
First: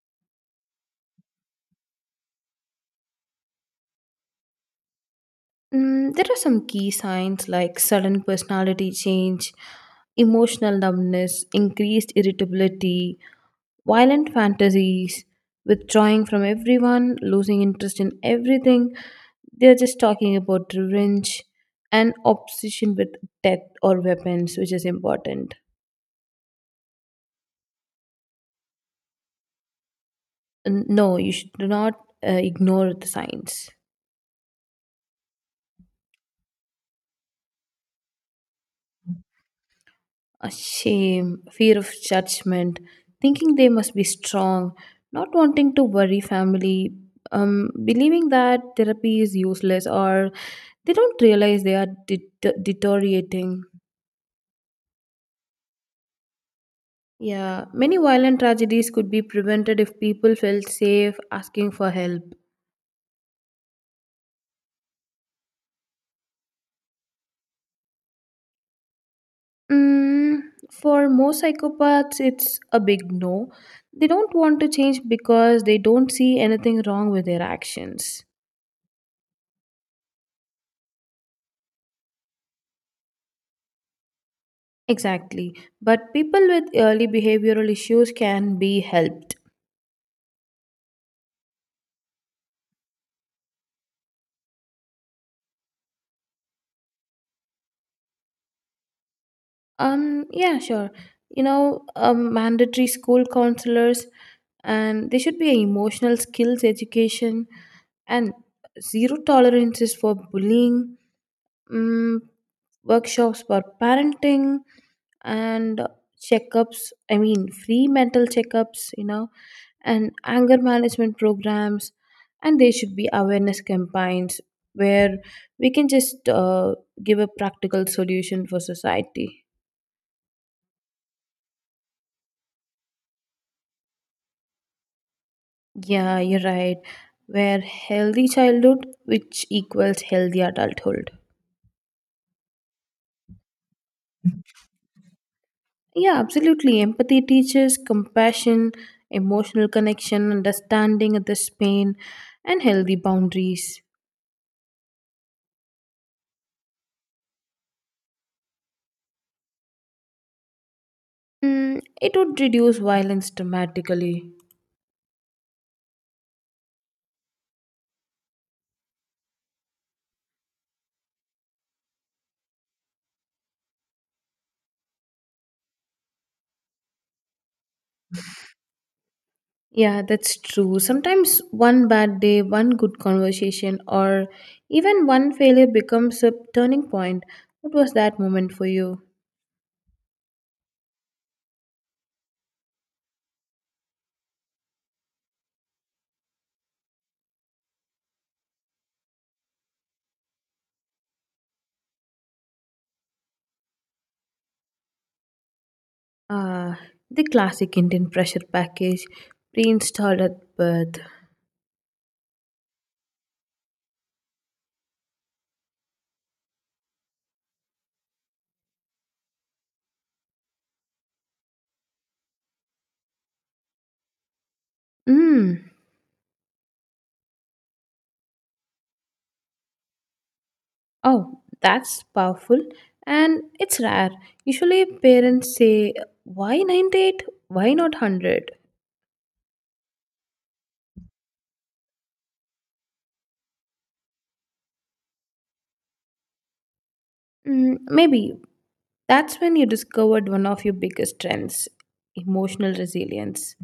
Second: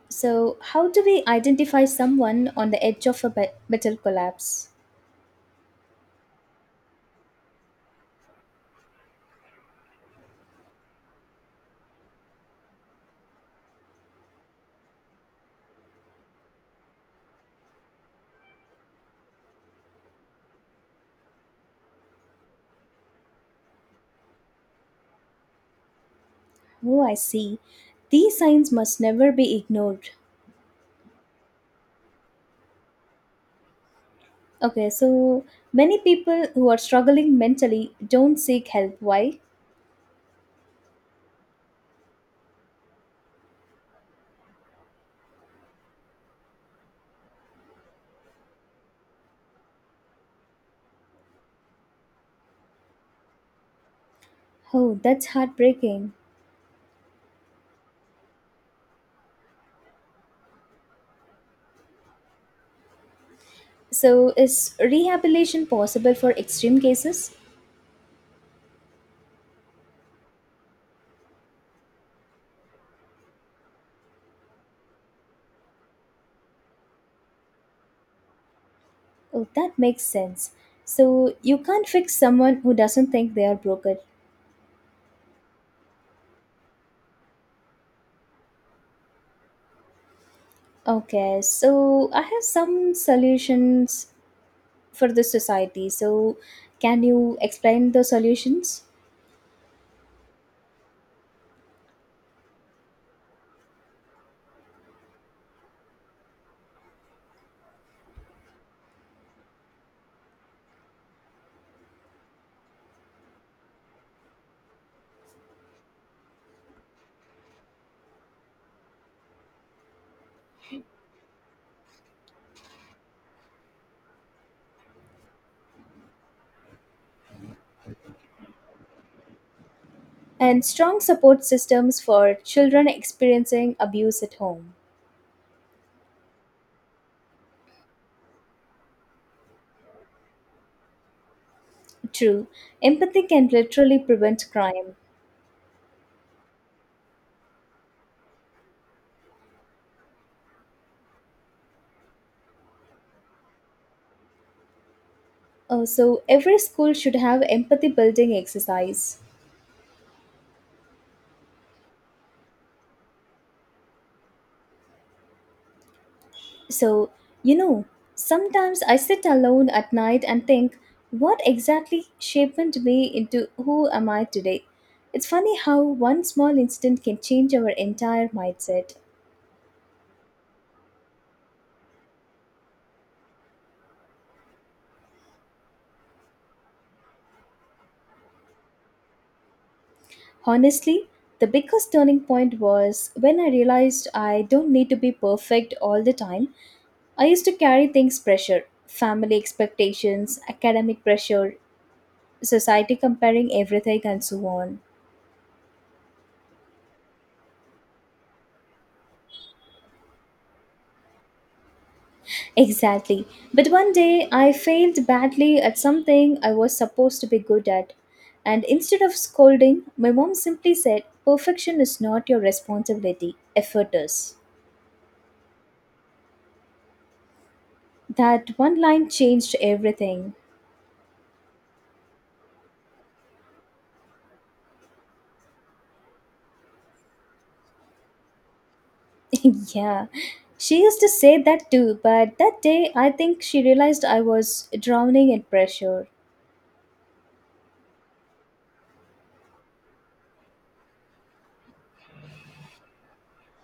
A: So, how do we identify someone on the edge of a be- mental collapse?
B: Mm, there are some key signs like sudden personality change, emotional numbness, increased irritability, violent fantasies, withdrawing from everyone, losing interest in everything. They're just talking about revenge and obsession with death or weapons, which is important.
A: Oh, I see. These signs must never be ignored.
B: N- No, you should not uh, ignore the signs.
A: Okay, so many people who are struggling mentally don't seek help. Why?
B: A shame, fear of judgment, thinking they must be strong, not wanting to worry family, um, believing that therapy is useless, or they don't realize they are det- deteriorating.
A: Oh, that's heartbreaking.
B: Yeah, many violent tragedies could be prevented if people felt safe asking for help.
A: So, is rehabilitation possible for extreme cases?
B: Mm, for most psychopaths, it's a big no. They don't want to change because they don't see anything wrong with their actions.
A: Oh, that makes sense. So, you can't fix someone who doesn't think they are broken.
B: Exactly. But people with early behavioral issues can be helped.
A: Okay, so I have some solutions for the society. So, can you explain the solutions?
B: Um, yeah, sure. You know, um, mandatory school counselors, and there should be a emotional skills education and zero tolerances for bullying, um, workshops for parenting, and checkups. I mean, free mental checkups, you know, and anger management programs, and there should be awareness campaigns where we can just uh, give a practical solution for society.
A: And strong support systems for children experiencing abuse at home.
B: Yeah, you're right. Where healthy childhood, which equals healthy adulthood.
A: True. Empathy can literally prevent crime.
B: Yeah, absolutely. Empathy teaches compassion, emotional connection, understanding others' pain, and healthy boundaries.
A: Uh, so, every school should have empathy building exercise.
B: Mm, it would reduce violence dramatically.
A: So, you know, sometimes I sit alone at night and think, what exactly shaped me into who am I today? It's funny how one small incident can change our entire mindset.
B: Yeah, that's true. Sometimes one bad day, one good conversation, or even one failure becomes a turning point. What was that moment for you?
A: Honestly, the biggest turning point was when I realized I don't need to be perfect all the time I used to carry things pressure, family expectations, academic pressure, society comparing everything, and so on.
B: Uh, the classic Indian pressure package, pre-installed at birth.
A: Exactly. But one day I failed badly at something I was supposed to be good at. And instead of scolding, my mom simply said, "Perfection is not your responsibility, effort is."
B: Mm.
A: That one line changed everything.
B: Oh, that's powerful and it's rare. Usually parents say, why ninety-eight? Why not one hundred?
A: Yeah. She used to say that too, but that day I think she realized I was drowning in pressure.
B: Mm, maybe that's when you discovered one of your biggest strengths, emotional resilience.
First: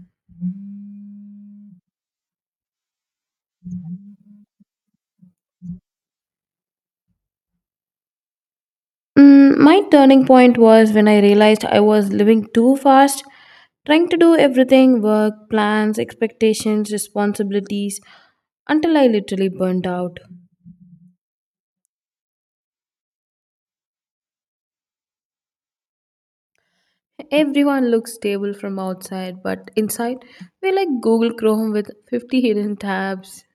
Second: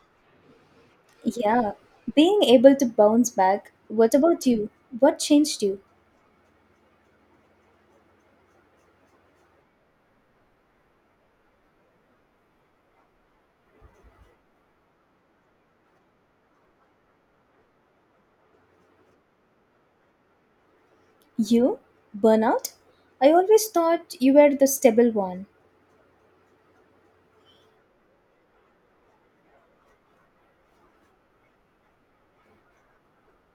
A: Yeah, being able to bounce back. What about you? What changed you?
B: Mm, my turning point was when I realized I was living too fast, trying to do everything, work, plans, expectations, responsibilities, until I literally burnt out.
A: You? Burnout? I always thought you were the stable one.
B: Everyone looks stable from outside, but inside, we're like Google Chrome with fifty hidden tabs.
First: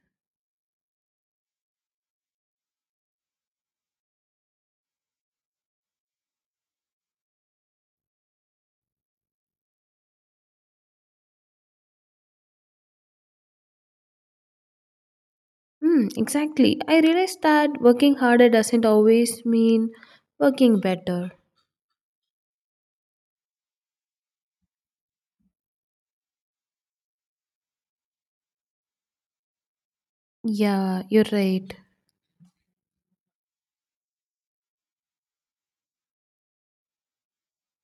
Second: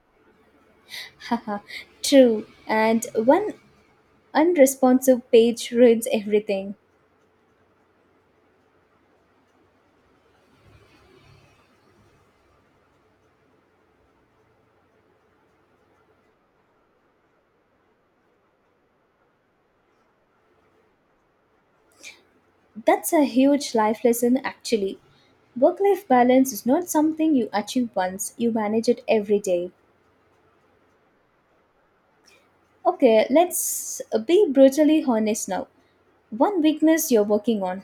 A: Haha, true. And one unresponsive page ruins everything.
B: Hmm, exactly. I realized that working harder doesn't always mean working better.
A: That's a huge life lesson, actually. Work life balance is not something you achieve once, you manage it every day.
B: Yeah, you're right.
A: Okay, let's be brutally honest now. One weakness you're working on.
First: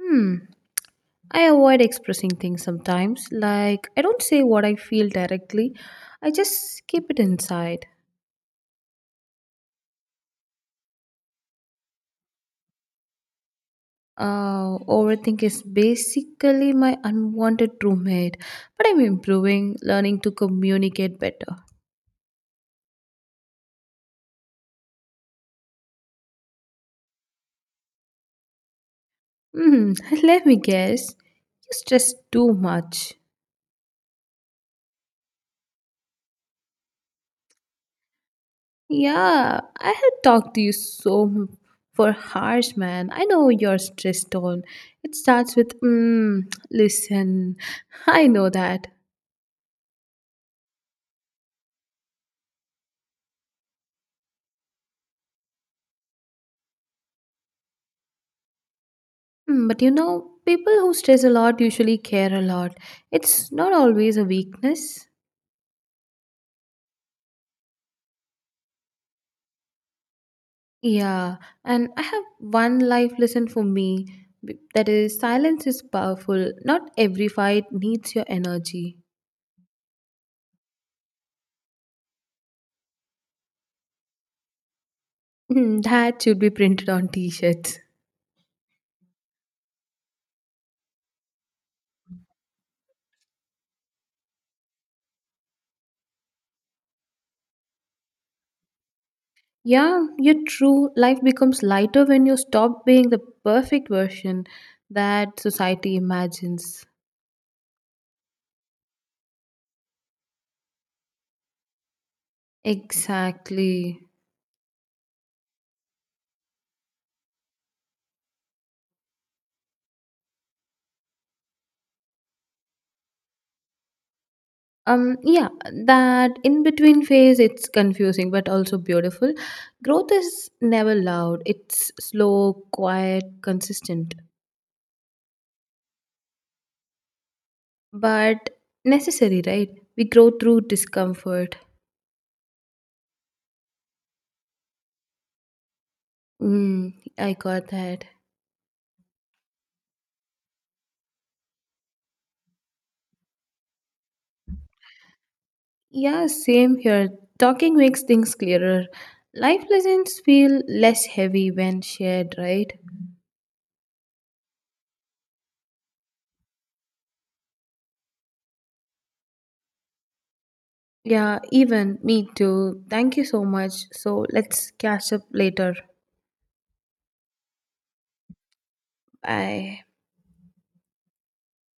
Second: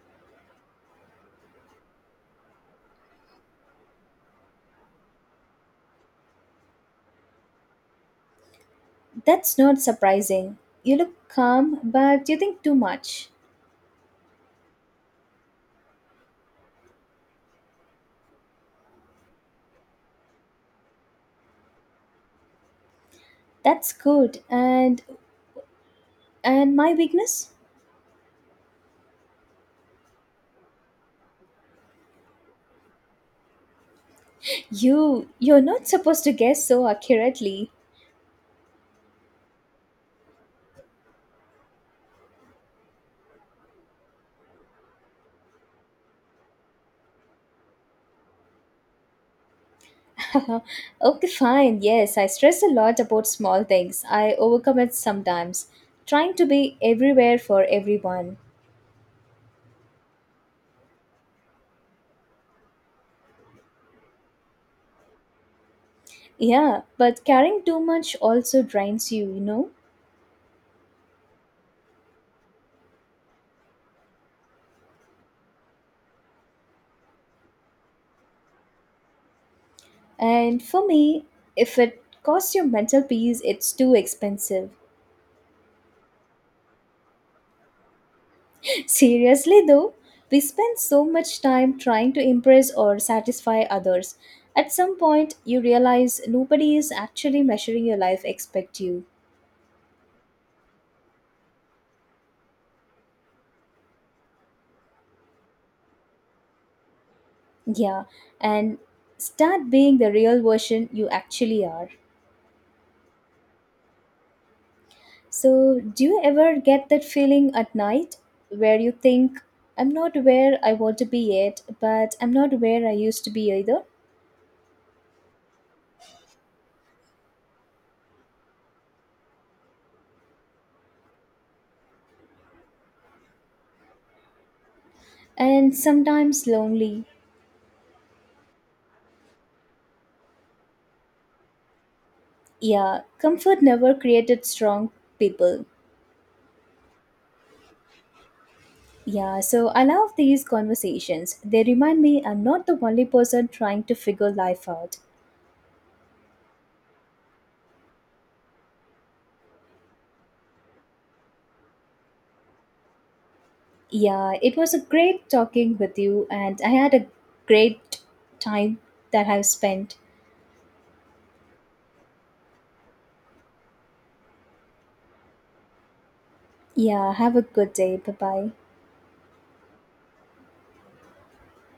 B: Hmm. I avoid expressing things sometimes. Like, I don't say what I feel directly, I just keep it inside.
A: That's not surprising. You look calm, but you think too much.
B: Uh, overthink is basically my unwanted roommate, but I'm improving, learning to communicate better.
A: That's good. And and my weakness?
B: Hmm, let me guess. You stress too much.
A: You you're not supposed to guess so accurately.
B: Yeah, I had talked to you so m- for hours, man. I know your stress tone. It starts with, mm, listen. I know that.
A: Okay, fine. Yes, I stress a lot about small things. I overcommit sometimes, trying to be everywhere for everyone.
B: Hmm, but you know, people who stress a lot usually care a lot. It's not always a weakness.
A: Yeah, but caring too much also drains you, you know?
B: Yeah, and I have one life lesson for me, b- that is, silence is powerful. Not every fight needs your energy.
A: And for me, if it costs your mental peace, it's too expensive.
B: Hmm, that should be printed on t shirts.
A: Seriously, though, we spend so much time trying to impress or satisfy others. At some point, you realize nobody is actually measuring your life except you.
B: Yeah, you're true. Life becomes lighter when you stop being the perfect version that society imagines.
A: Yeah, and start being the real version you actually are.
B: Exactly.
A: So, do you ever get that feeling at night where you think, I'm not where I want to be yet, but I'm not where I used to be either?
B: um yeah, that in between phase, it's confusing but also beautiful. Growth is never loud, it's slow, quiet, consistent,
A: And sometimes lonely.
B: but necessary, right? We grow through discomfort.
A: Yeah, comfort never created strong people.
B: mm, I got that.
A: Yeah, so I love these conversations. They remind me I'm not the only person trying to figure life out.
B: Yeah, same here. Talking makes things clearer. Life lessons feel less heavy when shared, right?
A: Yeah, it was a great talking with you, and I had a great time that I've spent.
B: Yeah, even me too. Thank you so much. So let's catch up later.
A: Yeah, have a good day. Bye bye.
B: Bye.